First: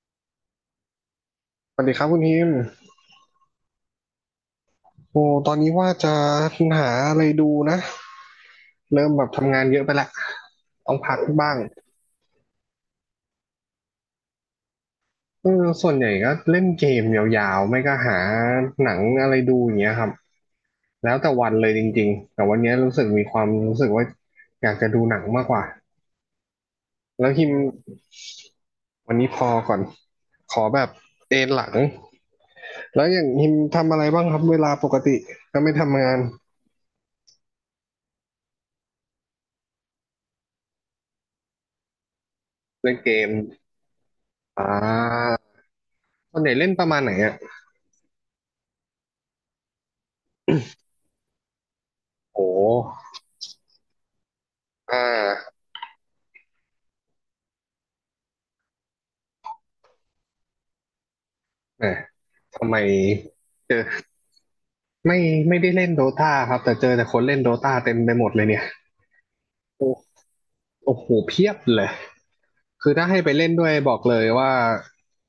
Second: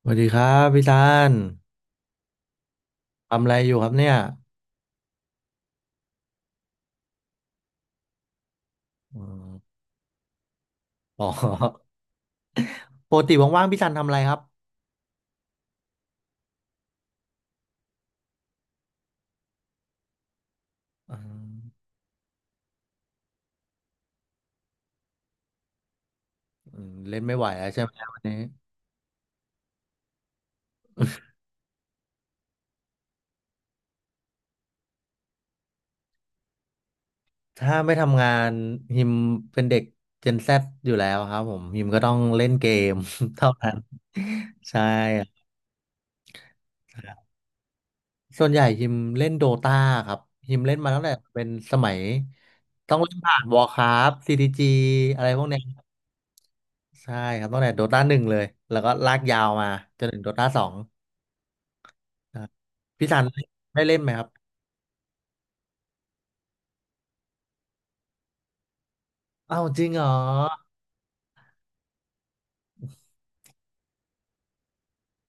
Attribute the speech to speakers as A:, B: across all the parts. A: สวัสดีครับพี่ซัน
B: สวัสดีครับคุณพิมพ์
A: ทำอะไรอยู่ครับเนี่ย
B: โอ้ตอนนี้ว่าจะหาอะไรดูนะเริ่ม
A: อื
B: แบบทำงา
A: ม
B: นเยอะไปละต้องพัก
A: อ๋
B: บ้าง
A: อ ปกติว่างๆพี่ซันทำอะไรครับ
B: เออส่วนใหญ่ก็เล่นเกมยาวๆไม่ก็หาหนังอะไรดูอย่างเงี้ยครับแล้
A: อื
B: วแต่วันเลยจ
A: ม
B: ริงๆแต่วันเนี้ยรู้สึกมีความรู้สึกว่าอยากจะดูหนังมากกว่า
A: อืมเล่น
B: แล้ว
A: ไม่
B: พิ
A: ไหว
B: มพ์
A: แล้วใช่ไหมวันนี้
B: วันนี้พอก่อนขอแบบเอนหลังแล้วอย่างพิมพ์ทำอะไรบ้างครับเวลาปกติก็ไม่ทำงาน
A: ถ้าไม่ทำงานฮิมเป็นเด็กเจน Z ซอยู่แล้วครับผมฮิมก็ต้องเล่นเก
B: เล่
A: ม
B: นเกม
A: เท่านั้น
B: อ่
A: ใช่
B: าส่วนใหญ่เล่นประมาณไห
A: ค
B: น
A: รับ
B: อ่ะ
A: ส่วนใหญ่ฮิมเล่นโดตาครับฮิมเล่นมาตั้งแต่เป็นสมัย
B: โอ้
A: ต้องเล่นผ่านวอ r ์คราฟซีดีจี
B: อ่
A: อะไรพวกเนี้
B: า
A: ยใช่ครับตั้งแต่โดตา 1เลยแล้วก็ลากยาวมาจนถึงโดตา 2
B: เออ
A: ครับ
B: ทำไม
A: พี่ทัน
B: เจอ
A: ได้เล่นไหมครับ
B: ไม่ไม่ได้เล่นโดตาครับแต่เจอแต่คนเล่นโดตาเต็มไปหมดเลยเนี่ย
A: อ้าวจริ
B: โอ้
A: งเหรอ
B: โอ้โหเพียบเลยคือถ้าให้ไปเล่นด้วยบอกเลยว่า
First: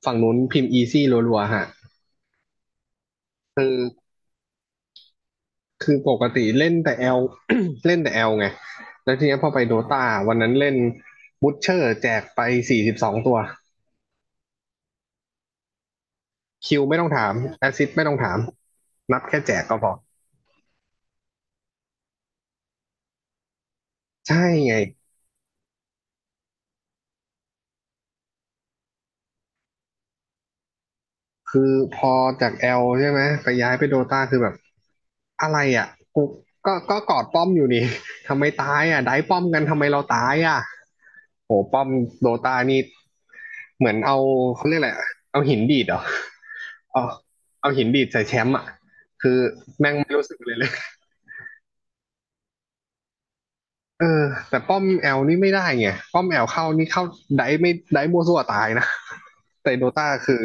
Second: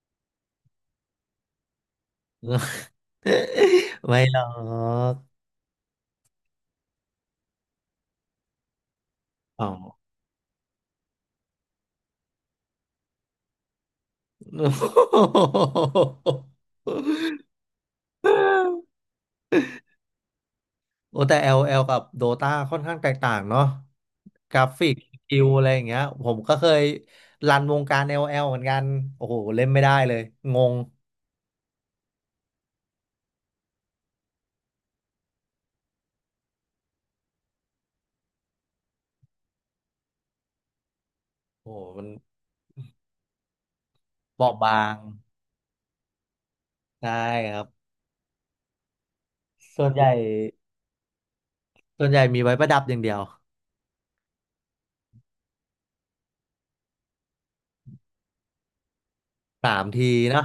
B: ฝั่งนู้นพิมพ์อีซี่รัวๆฮะ
A: ไม่หรอก
B: คือปกติเล่นแต่แอล เล่นแต่แอลไงแล้วทีเนี้ยพอไป
A: อ๋
B: โด
A: อ
B: ตาวันนั้นเล่นบูทเชอร์แจกไป42 ตัว คิวไม่ต้องถามแอสซิสไม่ต้องถามนับแค่แจกก็พอ
A: โอ้แต่ LL กับ Dota ค่อนข้างแตกต่างเนาะ
B: ใช่
A: กรา
B: ไง
A: ฟิกสกิลอะไรอย่างเงี้ยผมก็เคยรันวงการ LL เหมือนกันโอ้โหเล่นไม่ได้เลยงง
B: คือพอจากแอลใช่ไหมไปย้ายไปโดตาคือแบบ อะไรอ่ะกูก็กอดป้อมอยู่นี่ ทำไมตายอ่ะได้ป้อมกันทำไมเราตายอ่ะโห
A: โอ้
B: ป้
A: โห
B: อม
A: มัน
B: โดตานี่เหมือนเอา
A: บอบ
B: เขาเรียก
A: บา
B: อะ
A: ง
B: ไระเอาหินดีดเหรอเอา
A: ใช่ครับ
B: เอาหินดีดใส่แชมป์อ่ะคือ
A: ส่ว
B: แม่
A: น
B: ง
A: ใหญ่
B: ไม่รู้สึกเลย
A: ส่วนใหญ่มีไว้ประดับอย่างเดียว
B: เออแต่ป้อมแอลนี่ไม่ได้ไงป้อมแอลเข้านี่เข้าได้ไม่ได้มัวซั่วตายนะ แต่
A: สา
B: โด
A: มที
B: ตาคือ
A: นะ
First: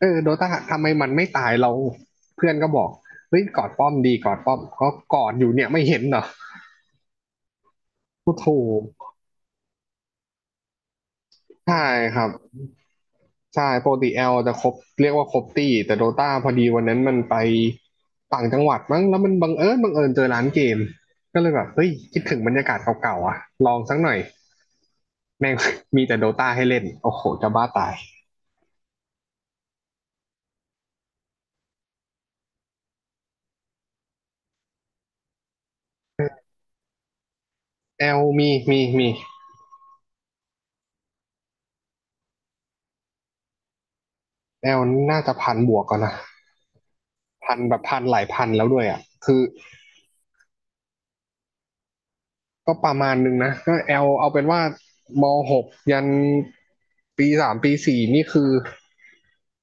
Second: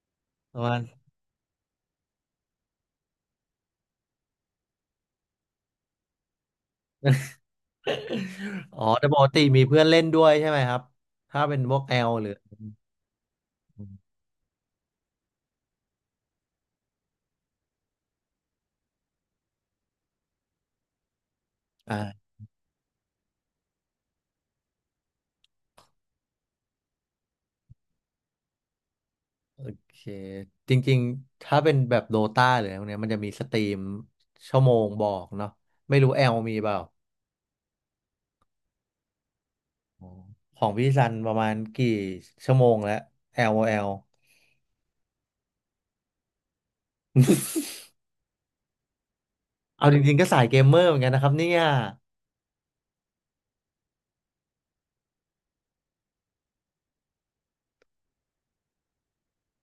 B: เออโดตาทำไมมันไม่ตายเราเพื่อนก็บอกเฮ้ยกอดป้อมดีกอดป้อมก็กอดอยู่เนี่ยไม่เห็นเหรอโอ้โห
A: อ๋อแต่ปกติมีเพื่อนเล่นด้วยใช่ไหมครับถ้าเป็นพ
B: ใช่
A: วกแอล
B: ครั
A: หรื
B: บ
A: อ
B: ใช่ปกติแอลจะครบเรียกว่าครบตี้แต่โดตาพอดีวันนั้นมันไปต่างจังหวัดมั้งแล้วมันบังเอิญเจอร้านเกมก็เลยแบบเฮ้ยคิด
A: อ่า
B: ถึงบรรยากาศเก่าๆอ่ะลองสักหน่อยแม่ง มีแต่โดตาให้เล่นโอ้โหจะบ้าตาย
A: โอเคจริงๆถ้าเป็นแบบโดตาหรืออะไรพวกเนี้ยมันจะมีสตรีมชั่วโมงบอกเนาะไม่รู้แอลมีเปล่า
B: แอลมี
A: อ๋อของพี่ซันประมาณกี่ชั่วโมงแล้วแอลแอล
B: แอลน่าจะพันบวกก่อนนะพันแบบพันหลายพันแล้วด้วยอ่ะคือ
A: เอาจริงๆก็สายเกมเมอร์เหมือนกันนะครับเนี่ย
B: ก็ประมาณนึงนะก็แอลเอาเป็นว่ามหกยันปีสามปีสี่นี่คือ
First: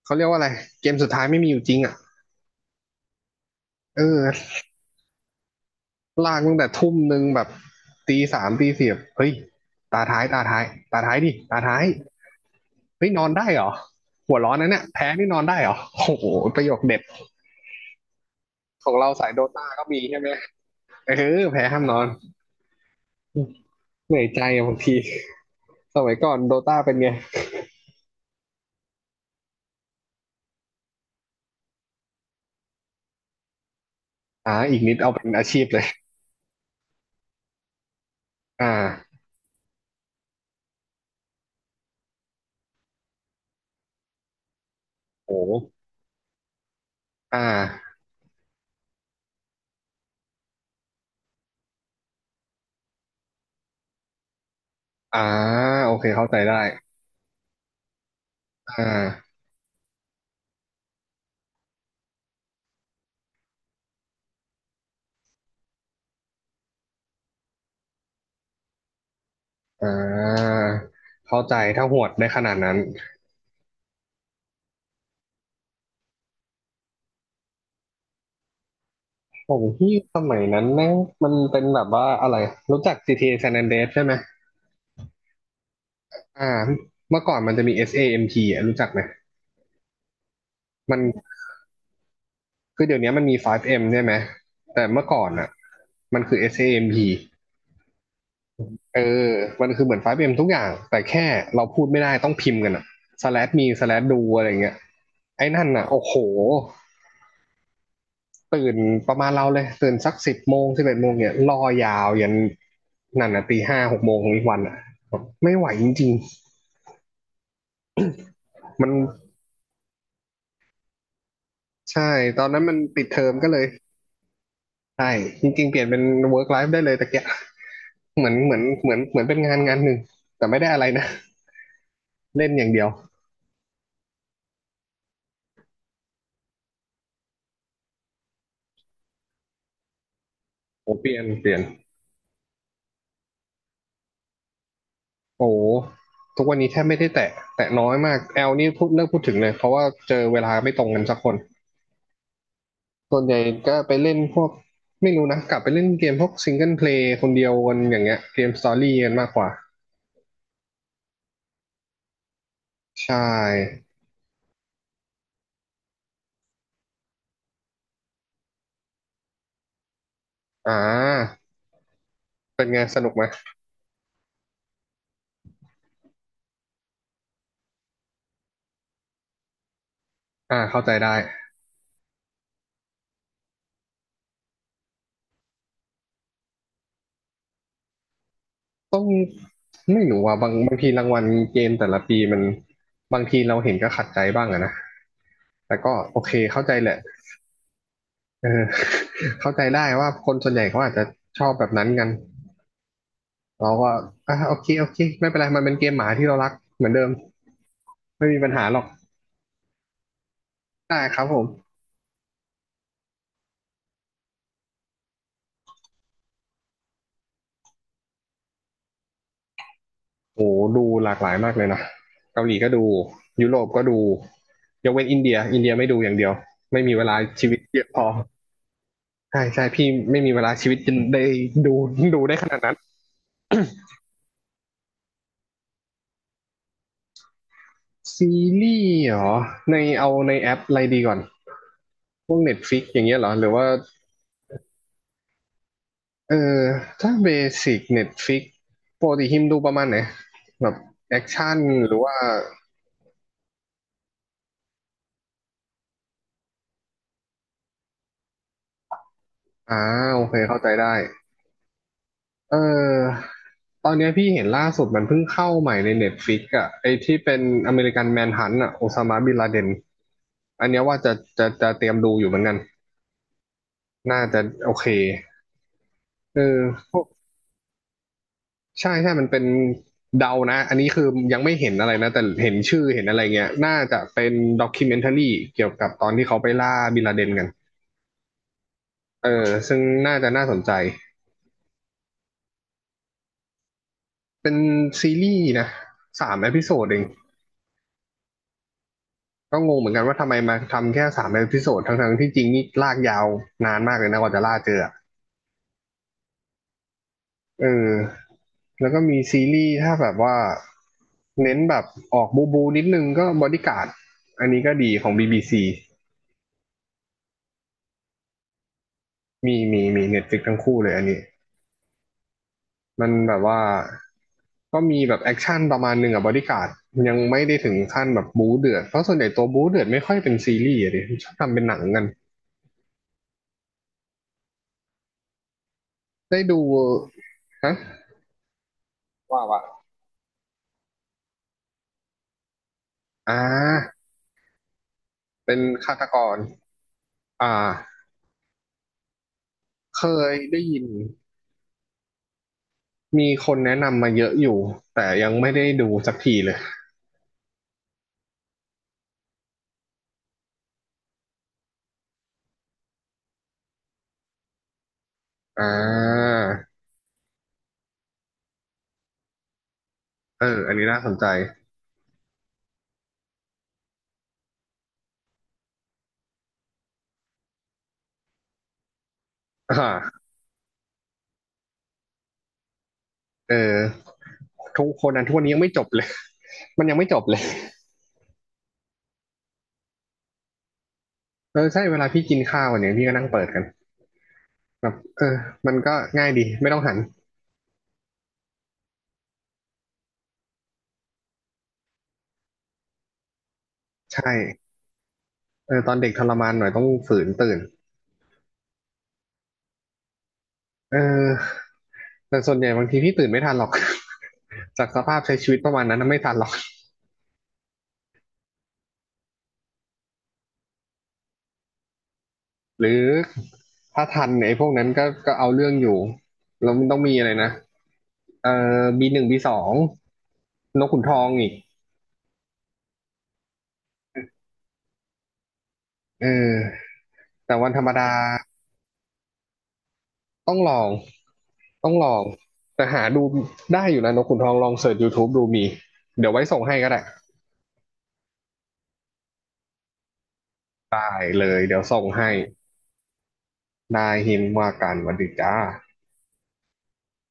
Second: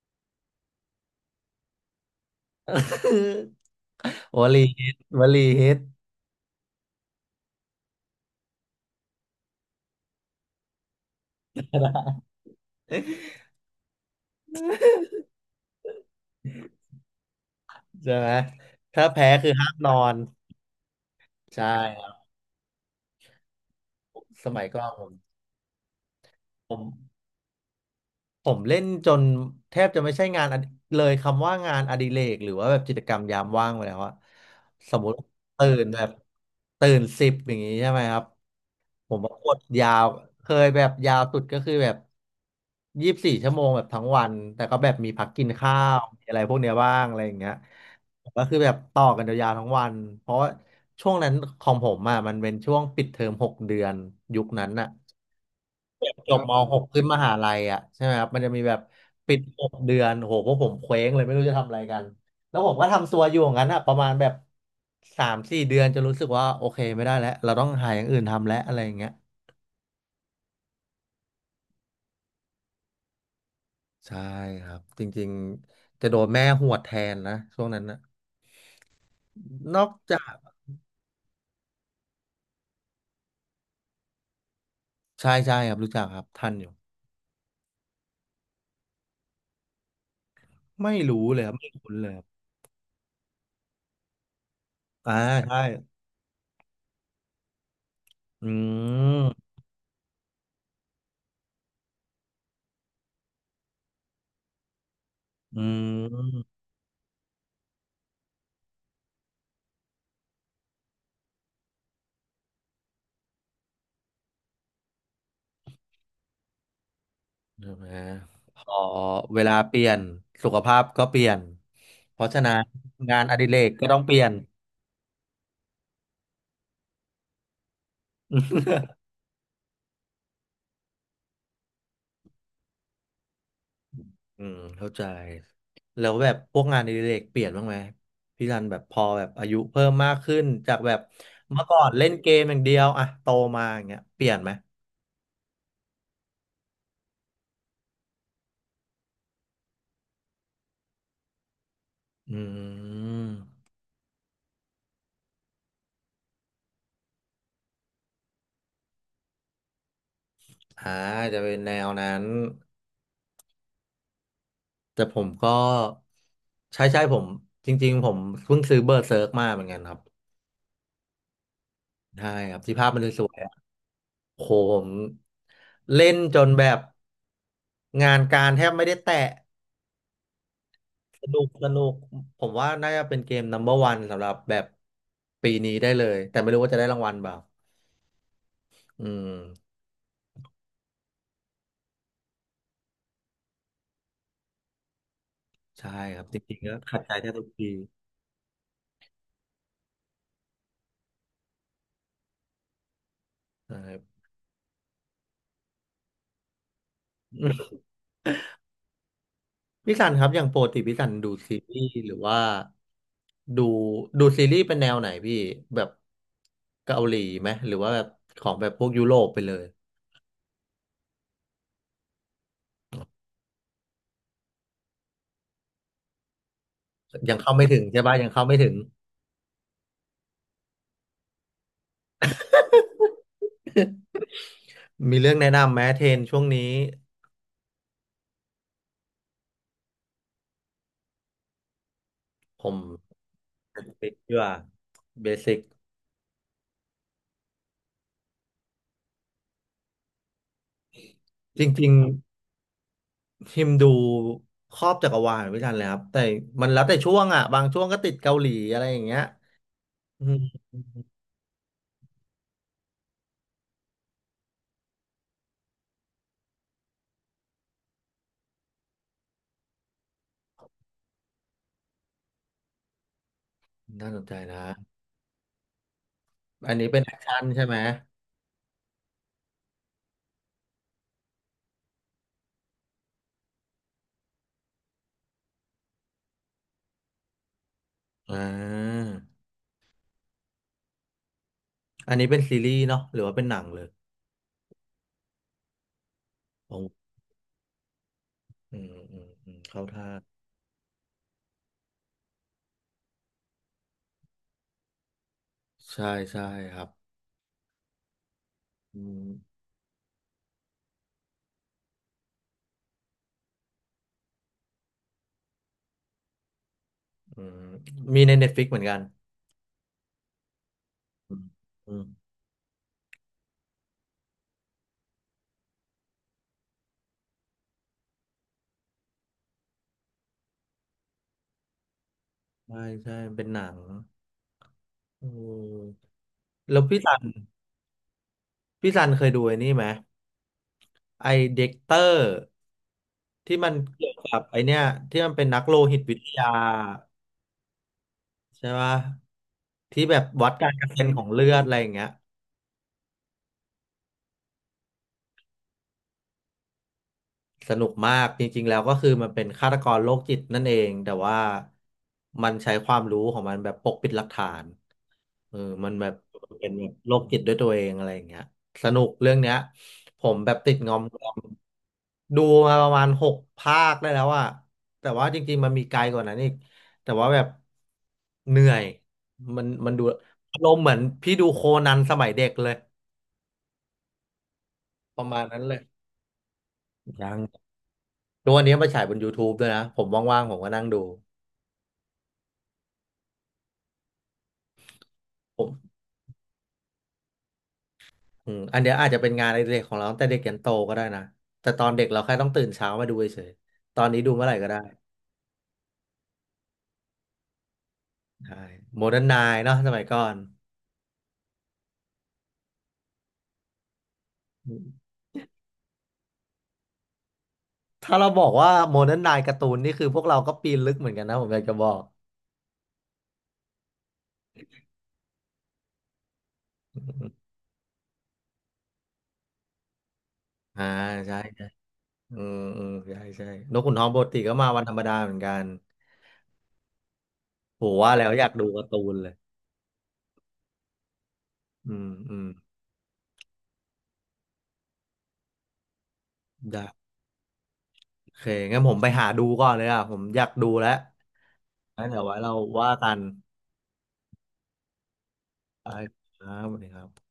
B: เขาเรียกว่าอะไรเกมสุดท้ายไม่มีอยู่จริงอ่ะเอ
A: ว
B: อ
A: ลีฮิตวลีฮิต
B: ลากตั้งแต่ทุ่มหนึ่งแบบตีสามตีสี่บเฮ้ยตาท้ายตาท้ายดิตาท้ายเฮ้ยนอนได้เหรอหัวร้อนนะเนี่ยแพ้นี่นอนได้เหรอโอ้โหประโยคเด็ด
A: ใช่ไหม
B: ของ
A: ถ้า
B: เรา
A: แพ้
B: สายโด
A: คือ
B: ตา
A: ห้าม
B: ก็
A: นอ
B: มี
A: น
B: ใช่ไหมเออแพ้
A: ใช่
B: ห้ามนอ
A: ค
B: น
A: รับ
B: เหนื่อยใจ
A: สมัย
B: บาง
A: ก่อ
B: ที
A: น
B: สมัยก่อนโด
A: ผ
B: ตา
A: มผ
B: เป็
A: ม
B: นไง
A: ผมเล่นจนแทบจะไม่ใช่งานอดิเลยคำว่างานอดิเรกหรือว่าแบบกิจกรรมยามว่างไปแล้วอะ
B: อ่าอีกนิ
A: ส
B: ด
A: มม
B: เอา
A: ติ
B: เป็นอาชีพ
A: ตื่
B: เลย
A: นแบบตื่นสิบอย่างงี้ใช่ไหมครับ
B: อ่
A: ผ
B: า
A: มว่ากดยาวเคยแบบยาวสุดก็คือแบบ24 ชั่วโมงแบบทั้งวันแต่ก็แบบมีพัก
B: โอ้
A: กินข้าวมีอะไรพวกเนี้ยบ้างอะไรอย่า
B: อ่
A: งเงี้ย
B: า
A: ก็คือแบบต่อกันยาวๆทั้งวันเพราะว่าช่วงนั้นของผมอะมันเป็นช่วงปิดเทอมหกเดือนยุคนั้นอะ
B: อ่าโอเคเข้า
A: จ
B: ใจ
A: บม
B: ได้
A: .6 ขึ้นมหาลัยอ่ะใช่ไหมครับมันจะมีแบบ
B: อ่
A: ปิ
B: า
A: ดหกเดือนโหพวกผมเคว้งเลยไม่รู้จะทำอะไรกันแล้วผมก็ทำตัวอยู่อย่างนั้นอ่ะประมาณแบบ3-4 เดือนจะรู้สึกว่าโอเคไม่ได้แล้วเราต้องหาอย่างอื่นทำแล้วอะไรอย่างเงี้ย
B: อ่าเข้าใจถ้าหวดได้ขนาดนั้น
A: ใช่ครับจริงๆจะโดนแม่หวดแทนนะช่วงนั้นนะ
B: ของ
A: นอก
B: พี่ส
A: จาก
B: มัยนั้นแม่งมันเป็นแบบว่าอะไรรู้จัก GTA San Andreas ใช่ไหม
A: ใช่ใช่ครับรู้จักครับทั
B: อ่า
A: นอยู่
B: เมื่อก่อนมันจะมี SAMP อสเอเอ็มพีอ่ะรู้จักไหม
A: ไม่
B: มัน
A: รู้เลยครับไม่คุ้นเลยครับ
B: คือเดี๋ยวนี้มันมี 5M ใช่ไหม แต่เมื่อ
A: อ่า
B: ก่อนอ่ะ
A: ใช่
B: มันคือ SAMP เอเอมพี
A: อื
B: เออ
A: ม
B: มันคือเหมือน 5M ทุกอย่าง แต่แค่เราพูดไม่ได้ต้องพิมพ์กันอ่ะ slash me slash do อะไรเงี้ยไอ้
A: อื
B: นั่นอ่ะโอ้โห
A: ม
B: ตื่นประมาณเราเลย ตื่นสัก10 โมง 11 โมงเนี่ยรอยาวยันนั่นอ่ะตีห้าหกโมงของอีกวันอ่ะไม่ไหวจริง
A: ใช่ไหมพอ
B: ๆมัน
A: เวลาเปลี่ยนสุขภาพก็เปลี่ยน
B: ใช่
A: เพราะ
B: ต
A: ฉะ
B: อน
A: นั้
B: นั้น
A: น
B: มันปิดเท
A: งาน
B: อม
A: อดิ
B: ก็
A: เร
B: เลย
A: กก็ต้องเปลี่ยน
B: ใช่จริงๆเปลี่ยนเป็น work life ได้เลยตะเกียะเหมือนเหมือนเหมือนเหมือนเป็นงานหนึ่งแต่ไม่ได้อะไรนะเล่นอย่างเดียว
A: อืมเข้าใจแล้วแบบพวกงานอดิเรกเปลี่ยนบ้างไหมพี่รันแบบพอแบบอายุเพิ่มมากขึ้นจาก
B: โอ้
A: แบบ
B: เปลี่ยน
A: เมื่อก่อนเล่นเกมอย่างเดียวอะโตมาอย่างเงี้ยเปลี่ยนไหม
B: โอ้ทุกวันนี้แทบไม่ได้แตะแตะน้อยมากแอลนี่พูดเลิกพูดถึงเลยเพราะว่าเจอเวลาไม่ตรงกันสักคน
A: อื
B: ส่วนใหญ่
A: ม
B: ก็ไปเล่นพวกไม่รู้นะกลับไปเล่นเกมพวกซิงเกิลเพลย์คนเดียวกันอย่างเงี้ยเกมสตอรี่กันมากกว่า
A: อ่าจะเป็นแนวนั้น
B: ใช่
A: แต่ผมก็ใช่ใช่ผมจริงๆผมเพิ่งซื้อเบอร์เซิร์กมาเหมือนกันครับ
B: อ่า
A: ใช่ครับ
B: เป็น
A: ที่
B: ไง
A: ภาพ
B: ส
A: มัน
B: นุกไห
A: ส
B: ม
A: วย โหผมเล่นจนแบบงานการแทบไม่ได้แตะ
B: อ่าเข้าใจได้
A: สนุกสนุกผมว่าน่าจะเป็นเกม number one สำหรับแบบปีนี้ได้เลยแต่ไม่รู้ว่าจะได้รางวัลเปล่า
B: ต้อ
A: อื
B: ง
A: ม
B: ไม่รู้อ่ะบางบางทีรางวัลเกมแต่ละปีมันบางทีเราเห็นก็ขัดใจบ้างอะนะแต่
A: ใช่
B: ก็โอ
A: ครับ
B: เค
A: จริง
B: เข้า
A: ๆ
B: ใจ
A: ก็
B: แหละ
A: ขัดใจแทบทุกปี
B: เออ เข้าใจได้ว่าคนส่วนใหญ่เขาอาจจะชอบแบบนั้นกันเรา
A: นะค
B: ก็
A: รับ
B: อ่ะโอเคโอเคไม่เป็นไรมันเป็นเกมหมาที่เรารักเหมือนเดิม ไม่มีปัญหาหรอก
A: พี่สันครับอย่างปกติ
B: ได้
A: พี่สัน
B: ครับ
A: ดู
B: ผ
A: ซี
B: ม
A: รีส์หรือว่าดูดูซีรีส์เป็นแนวไหนพี่แบบเกาหลีไหมหรือว่าแบบของแบบพวกยุโรปไปเลย
B: โอ้ดูหลากหลายมากเลยนะเกาหลีก็ดูยุโรปก็ดูยกเว้นอินเดียอินเดียไม่ดูอย่างเดียวไม่มีเวลา
A: ยัง
B: ชี
A: เข้า
B: วิต
A: ไม่
B: เย
A: ถึง
B: อะพ
A: ใช่
B: อ
A: ปะยังเข้าไม่ถึง
B: ใช่ใช่พี่ไม่มีเวลาชีวิตจนได้ดูดูได้ขนาดนั้น
A: มีเรื่องแนะนำไหมเทรนช่วงนี้
B: ซีรีส์เหรอในเอาในแอปอะไรดีก่อนพวก
A: ผม
B: Netflix อย่างเงี้ยเหรอหรือว่า
A: เบสิกเพื่อเบสิก
B: เออถ้าเบสิก Netflix ปกติฮิมดูประมาณไหนแบบแอคชั่น
A: จริ
B: ห
A: ง
B: รือว่า
A: ๆทิมดูครอบจักรวาลไม่ทันเลยครับแต่มันแล้วแต่ช่วงอ่ะบางช่วงก็ติดเกาหลีอะไรอย่างเงี้ย
B: อ่าโอ
A: อื
B: เคเข้าใจ
A: ม
B: ได้เออตอนเนี้ยพี่เห็นล่าสุดมันเพิ่งเข้าใหม่ใน Netflix อ่ะไอที่เป็นอเมริกันแมนฮันต์อ่ะโอซามาบินลาเดนอันเนี้ยว่าจะจะเตรียมดูอยู่เหมือนกัน
A: น่าส
B: น่า
A: นใจ
B: จะ
A: นะ
B: โอเคเอ
A: อันนี้เป็น
B: อ
A: แอคชั่นใช่ไหม
B: ใช่ใช่มันเป็นเดานะ อันนี้คือยังไม่เห็นอะไรนะ แต่เห็นชื่อเห็นอะไรเงี้ย น่าจะเป็นด็อกคิวเมนท r รีเกี่ยวกับตอนที่เขาไปล่าบินลาเดนกัน
A: อ่า
B: เออซึ่งน่าจะน่าสนใจ
A: อันนี้เป็นซีรีส์เนาะหรือว่าเป็นหนังเลย
B: เป็นซีรีส์นะสามเอพิโซ
A: ผ
B: ดเอง
A: มอืมอืมอื
B: ก็
A: ม
B: งง
A: เข้า
B: เหมือนกัน
A: ท่า
B: ว่าทำไมมาทำแค่สามเอพิโซดทั้งๆที่จริงนี่ลากยาวนานมากเลยนะกว่าจะล่าเจอ
A: ใช่ใช่ครับ
B: เออ แล้ว
A: อื
B: ก็มีซี
A: ม
B: รีส์ถ้าแบบว่าเน้นแบบออกบูบูนิดนึงก็บอดี้การ์ดอันนี้ก็ดีของบีบีซี
A: อืมมีใน Netflix เหมือนกัน
B: มีเน็ตฟลิกทั้งคู่เลยอันนี้
A: อืมอืม
B: มันแบบว่าก็มีแบบแอคชั่นประมาณหนึ่งอะบอดี้การ์ดยังไม่ได้ถึงขั้นแบบบู๊เดือดเพราะส่วนใหญ่ตัวบู๊เดือดไม่ค่อยเป็นซีรีส์อะดิชอบทำเป็นหนังกัน
A: ใช่ใช่เป็นหนังอืม
B: ได้ดู
A: แล้วพี่ซัน
B: ฮะ
A: พี่ซันเคยดู
B: ว่า
A: ไอ้
B: ว่า
A: นี่ไหมไอเด็กเตอร์
B: อ่
A: ที่มัน
B: า
A: เกี่ยวกับไอเนี้ยที่มันเป็น
B: เป็
A: นั
B: น
A: กโล
B: ฆา
A: หิต
B: ต
A: วิ
B: ก
A: ท
B: ร
A: ยา
B: อ่า
A: ใช่ปะ
B: เค
A: ที่แบบ
B: ย
A: วัด
B: ได้
A: การ
B: ยิ
A: ก
B: น
A: ระเซ็นของเลือดอะไรอย่างเงี้ย
B: มีคนแนะนำมาเยอะอยู่แต่ยังไม่ได้ดูสักทีเลย
A: สนุกมากจริงๆแล้วก็คือมันเป็นฆาตกรโรคจิตนั่นเองแต่ว่ามันใช้ความรู้ของมันแบบปกปิดหลักฐานเออ
B: อ่
A: มันแบบ
B: า
A: เป็นแบบโรคจิตด้วยตัวเองอะไรอย่างเงี้ยสนุกเรื่องเนี้ยผม
B: เออ
A: แบบ
B: อั
A: ติ
B: น
A: ด
B: นี้
A: งอ
B: น่าสนใจ
A: มๆดูมาประมาณ6 ภาคได้แล้วอะแต่ว่าจริงๆมันมีไกลกว่านั้นอีกแต่ว่าแบบเหนื่อยมัน
B: อ่
A: มันดู
B: า
A: อารมณ์เหมือนพี่ดูโคนันสมัยเด็กเลย
B: เออทุกคน
A: ป
B: นั้น
A: ระ
B: ทุก
A: มา
B: วั
A: ณ
B: นนี้ยั
A: นั้
B: ง
A: น
B: ไม่
A: เล
B: จ
A: ย
B: บเลย มันยังไม่จบ
A: ยั
B: เล
A: ง
B: ย
A: ทุกวันนี้มาฉายบน YouTube ด้วยนะผมว่างๆผมก็นั่งดู
B: เออใช่เวลาพี่กินข้าวเนี่ยพี่ก็นั่งเปิดกันแบบเออ
A: ผม
B: มันก็ง่ายดีไม่ต้องหัน
A: อืมอันเนี้ยอาจจะเป็นงานในเด็กของเราตั้งแต่เด็กยันโตก็ได้นะแต่ตอนเด็กเราแค่ต้องตื่นเช้ามาดูเฉยๆตอน
B: ใช
A: นี้ดูเมื่อไหร่
B: ่
A: ก็ได้
B: เออตอนเด็กทรมานหน่อยต้องฝืนตื่น
A: ใช่โมเดิร์นไนน์เนาะสมัยก่อน
B: เออแต่ส่วนใหญ่บางทีพี่ตื่นไม่ทันหรอก จากสภาพใช้ชีวิตประมาณนั้นนะไม่ทันหรอก
A: ถ้าเราบอกว่าโมเดิร์นไนน์การ์ตูนนี่คือพวกเราก็ปีนลึกเหมือนกันนะผมอยากจะบอก
B: หรือถ้าทันเนี่ยไอ้พวกนั้นก็เอาเรื่องอยู่แล้วมันต้องมีอะไรนะเออบีหนึ่งบีสองน
A: อ่า
B: กขุนทอง
A: ใช่
B: อีก
A: ใช่อืมอืมใช่ใช่นกขุนทองปกติก็มาวันธรรมดาเหมือนกัน
B: เออแต่วันธร
A: โห
B: รมดา
A: ว่าแล้วอยากดูการ์ตูนเลย
B: ต้องลอง ต้
A: อื
B: องล
A: ม
B: อง
A: อืม
B: แต่หาดูได้อยู่นะนกขุนทองลองเสิร์ช YouTube ดูมี เดี๋ยวไว้ส่งให้
A: ได้
B: ก็ได้
A: โอเคงั้นผมไปหาดูก่อนเลยอ่ะผมอยากดูแล้ว
B: ไปเลยเดี๋ยวส่ง
A: งั้นเดี๋ยว
B: ให้
A: ไว้เราว่ากัน
B: นายหินว่าการวันดีจ้า
A: ไปครับสวัสดีครับ